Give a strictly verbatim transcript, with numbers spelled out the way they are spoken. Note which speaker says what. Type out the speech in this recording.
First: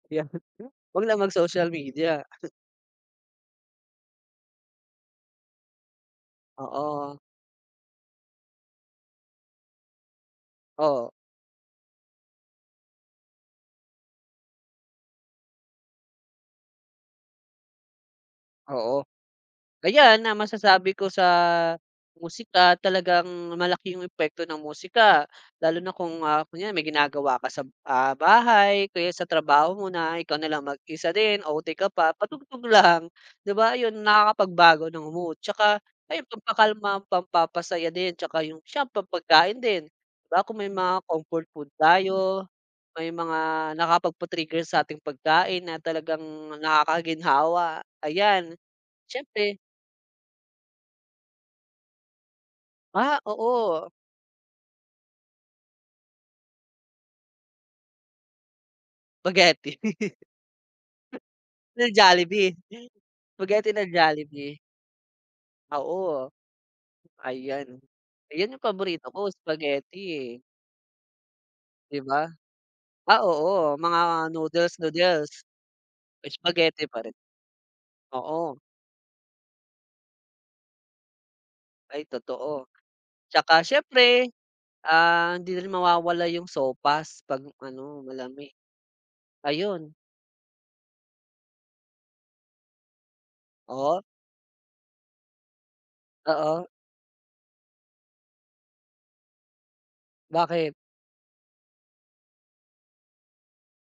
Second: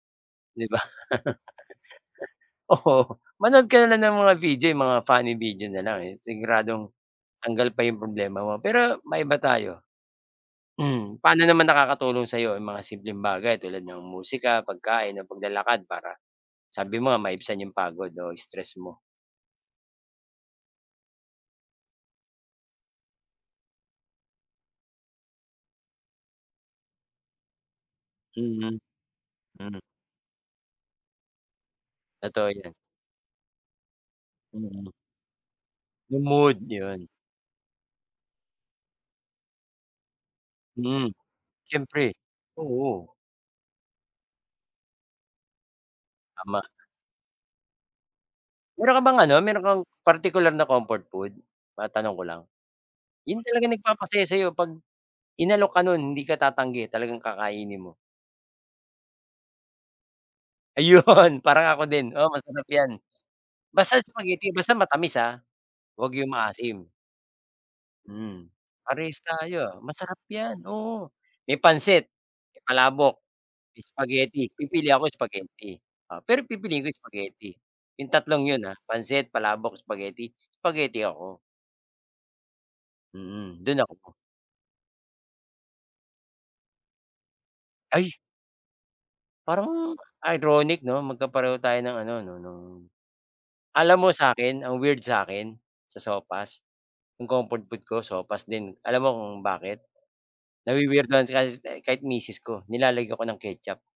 Speaker 1: Kaya
Speaker 2: 'Di ba?
Speaker 1: Wag na mag-social media.
Speaker 2: Oo, manood ka na lang ng mga video, 'yong mga funny video na lang, eh, siguradong,
Speaker 1: Oo.
Speaker 2: tanggal pa 'yong problema mo. Pero, maiba tayo
Speaker 1: Oo.
Speaker 2: Hmm, paano naman nakakatulong sa'yo 'yong mga simpleng bagay tulad ng musika, pagkain o paglalakad para sabi mo nga maibsan 'yong pagod o stress mo?
Speaker 1: Oo. Ayan, na masasabi ko sa musika, talagang malaki 'yong epekto ng musika. Lalo na kung, ah, kunwari may ginagawa ka sa b ah,
Speaker 2: Mhm,
Speaker 1: bahay o kaya sa trabaho
Speaker 2: hmm.
Speaker 1: mo na, ikaw na lang mag-isa din, O-T ka pa,
Speaker 2: Totoo
Speaker 1: patugtog
Speaker 2: yan.
Speaker 1: lang, 'di ba, 'yon nakakapagbago
Speaker 2: Mhm.
Speaker 1: ng mood. 'Tsaka,
Speaker 2: 'Yong
Speaker 1: ayun,
Speaker 2: mood.
Speaker 1: pampakalma,
Speaker 2: 'Yon.
Speaker 1: pampapasaya din, 'tsaka 'yong sa pampagkain din. 'Di ba, kung may mga
Speaker 2: Hmm.
Speaker 1: comfort food
Speaker 2: Siyempre,
Speaker 1: tayo, may
Speaker 2: oo.
Speaker 1: mga nakapagpa-trigger sa ating pagkain na talagang
Speaker 2: Tama.
Speaker 1: nakakaginhawa. Ayan,
Speaker 2: Mayro'n ka bang, ano,
Speaker 1: syempre
Speaker 2: mayro'n kang, partikular na comfort food? Matanong ko lang.
Speaker 1: Ah,
Speaker 2: 'Yong talagang
Speaker 1: oo.
Speaker 2: nagpapasaya sa'yo 'pag, inalok ka no'n hindi ka tatanggi talagang kakainin mo.
Speaker 1: Spaghetti.
Speaker 2: Ayun! parang ako
Speaker 1: Ng
Speaker 2: din, oo,
Speaker 1: Jollibee.
Speaker 2: masarap 'yan.
Speaker 1: Spaghetti ng
Speaker 2: Basta spaghetti,
Speaker 1: Jollibee.
Speaker 2: basta matamis, ah, huwag
Speaker 1: Oo.
Speaker 2: 'yong maasim.
Speaker 1: Ayan, ayan
Speaker 2: Hmm,
Speaker 1: 'yong paborito
Speaker 2: parehas
Speaker 1: ko,
Speaker 2: tayo, ah. Masarap
Speaker 1: spaghetti.
Speaker 2: yan, oo. May
Speaker 1: 'Di
Speaker 2: pansit,
Speaker 1: ba?
Speaker 2: may palabok,
Speaker 1: Ah, oo. Mga
Speaker 2: spaghetti. Pipili ako
Speaker 1: noodles-noodles.
Speaker 2: spaghetti, o, pero
Speaker 1: Spaghetti
Speaker 2: pipiliin ko
Speaker 1: pa rin.
Speaker 2: spaghetti. 'Yong tatlong
Speaker 1: Oo.
Speaker 2: 'yon, ah, pansit, palabok, spaghetti. Spaghetti ako.
Speaker 1: Ay totoo.
Speaker 2: Mm,
Speaker 1: 'Tsaka
Speaker 2: do'n ako po
Speaker 1: siyempre, ah, hindi rin mawawala 'yong sopas 'pag ano
Speaker 2: Ay!
Speaker 1: malamig. Ayun.
Speaker 2: Parang, ironic 'no? Magkapareho tayo ng ano 'no, no'ng Alam
Speaker 1: O?
Speaker 2: mo sa akin, ang weird sa akin, sa sopas,
Speaker 1: Oo.
Speaker 2: 'yong comfort food ko sopas din. Alam mo kung bakit?
Speaker 1: Bakit?
Speaker 2: Nawi-weirduhan si kahit ste kahit misis ko, nilalagayan ko ng ketchup.